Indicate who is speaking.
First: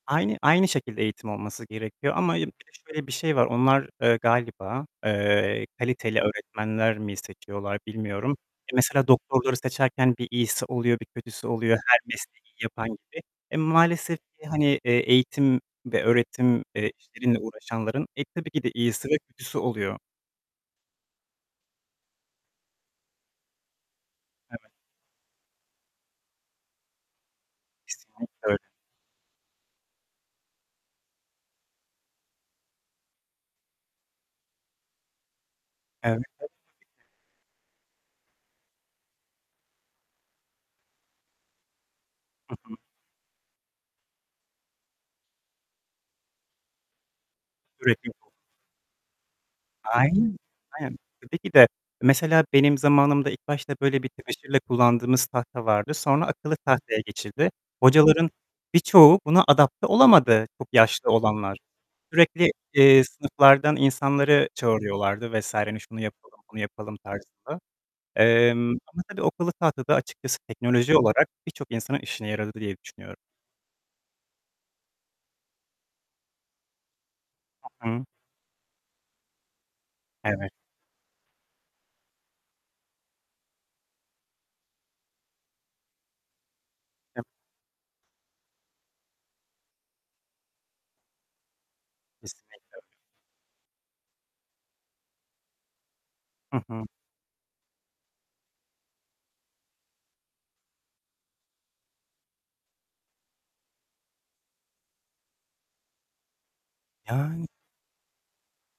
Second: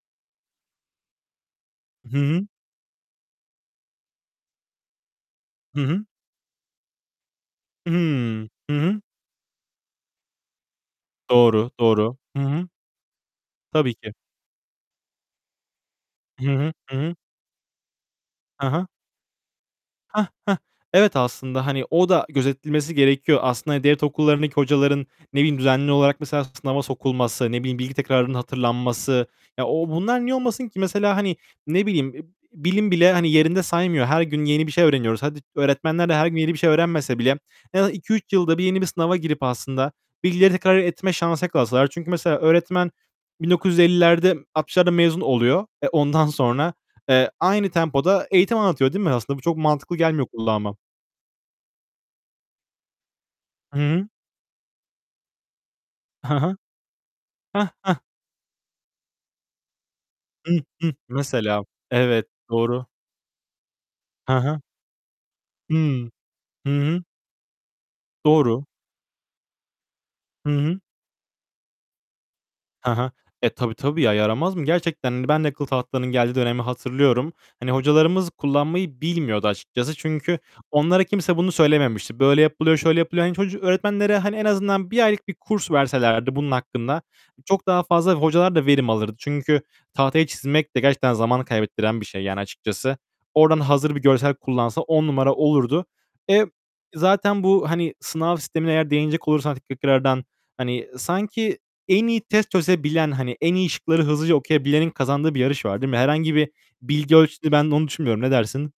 Speaker 1: Aynı aynı şekilde eğitim olması gerekiyor
Speaker 2: Hı
Speaker 1: ama
Speaker 2: hı.
Speaker 1: bir de şöyle bir şey var: Onlar, eee, galiba, eee,
Speaker 2: Hı hı.
Speaker 1: kaliteli öğretmenler mi seçiyorlar, bilmiyorum.
Speaker 2: Hıı. Hı
Speaker 1: E,
Speaker 2: hı.
Speaker 1: mesela doktorları seçerken bir iyisi oluyor, bir kötüsü
Speaker 2: Doğru,
Speaker 1: oluyor. Her
Speaker 2: doğru. Hı
Speaker 1: mesleği
Speaker 2: hı.
Speaker 1: yapan gibi. Eee,
Speaker 2: Tabii ki.
Speaker 1: maalesef ki hani, eee, eğitim ve
Speaker 2: Hı
Speaker 1: öğretim,
Speaker 2: hı.
Speaker 1: eee,
Speaker 2: Hı hı.
Speaker 1: işleriyle uğraşanların, eee, tabii ki
Speaker 2: Hı
Speaker 1: de,
Speaker 2: hı.
Speaker 1: iyisi ve kötüsü oluyor.
Speaker 2: Hah. Hah. Evet, aslında, hani, o da gözetilmesi gerekiyor. Aslında devlet okullarındaki
Speaker 1: Evet.
Speaker 2: hocaların, ne bileyim düzenli olarak mesela, sınava sokulması, ne bileyim, bilgi
Speaker 1: Kesinlikle
Speaker 2: tekrarının
Speaker 1: öyle.
Speaker 2: hatırlanması. Ya, ooo, bunlar niye olmasın ki? Mesela, hani, ne bileyim, eb eb bilim bile hani yerinde saymıyor. Her gün yeni bir şey öğreniyoruz. Hadi, öğretmenler de her gün yeni bir şey
Speaker 1: [unintelligible]
Speaker 2: öğrenmese bile, en azından 2-3 yılda bir yeni bir sınava girip aslında, bilgileri tekrar etme şansı yakalasalar. Çünkü mesela
Speaker 1: Hı hı.
Speaker 2: öğretmen 1950'lerde, 1960'larda mezun oluyor. Eee, ondan sonra, eee, aynı tempoda
Speaker 1: [unintelligible]
Speaker 2: eğitim anlatıyor, değil mi? Aslında bu çok mantıklı gelmiyor
Speaker 1: Aynen.
Speaker 2: kulağıma.
Speaker 1: Aynen. Tabii ki de. Mesela benim zamanımda ilk başta
Speaker 2: Hı
Speaker 1: böyle
Speaker 2: hı.
Speaker 1: bir tebeşirle kullandığımız tahta vardı. Sonra
Speaker 2: Hı
Speaker 1: akıllı
Speaker 2: hı.
Speaker 1: tahtaya geçildi.
Speaker 2: Hah, hah.
Speaker 1: Hocaların birçoğu buna adapte olamadı,
Speaker 2: Hıh,
Speaker 1: çok
Speaker 2: hıh.
Speaker 1: yaşlı olanlar.
Speaker 2: Mesela, evet,
Speaker 1: Sürekli,
Speaker 2: doğru.
Speaker 1: eee, sınıflardan
Speaker 2: Hı
Speaker 1: insanları
Speaker 2: hı.
Speaker 1: çağırıyorlardı vs. Hani şunu
Speaker 2: Hıı.
Speaker 1: yapalım, bunu
Speaker 2: Hı
Speaker 1: yapalım
Speaker 2: hı.
Speaker 1: tarzında.
Speaker 2: Doğru.
Speaker 1: Emm, ama tabii akıllı tahta da açıkçası
Speaker 2: Hı hı.
Speaker 1: teknoloji olarak, birçok insanın çok işine yaradı diye
Speaker 2: Hı hı.
Speaker 1: düşünüyorum.
Speaker 2: Eee, tabii, tabii, ya, yaramaz mı? Gerçekten, hani, ben de akıllı tahtalarının geldiği dönemi hatırlıyorum. Hani,
Speaker 1: Hı hı.
Speaker 2: hocalarımız kullanmayı bilmiyordu açıkçası. Çünkü
Speaker 1: Evet.
Speaker 2: onlara kimse bunu söylememişti. Böyle yapılıyor, şöyle yapılıyor. Hani çocu öğretmenlere, hani, en azından 1 aylık bir kurs verselerdi bunun hakkında,
Speaker 1: Ya
Speaker 2: hani, çok daha fazla, hocalar da verim alırdı. Çünkü tahtaya çizmek de gerçekten zaman kaybettiren bir şey, yani
Speaker 1: Kesinlikle öyle.
Speaker 2: açıkçası. Oradan hazır bir görsel kullansa 10 numara olurdu. Eee,
Speaker 1: Hı hı.
Speaker 2: zaten bu, hani, sınav sistemine eğer değinecek olursan tekrardan, hani, sanki en iyi test çözebilen, hani, en iyi şıkları hızlıca okuyabilenin kazandığı bir yarış var, değil mi? Herhangi bir bilgi
Speaker 1: Yan
Speaker 2: ölçütü ben olduğunu düşünmüyorum. Ne dersin?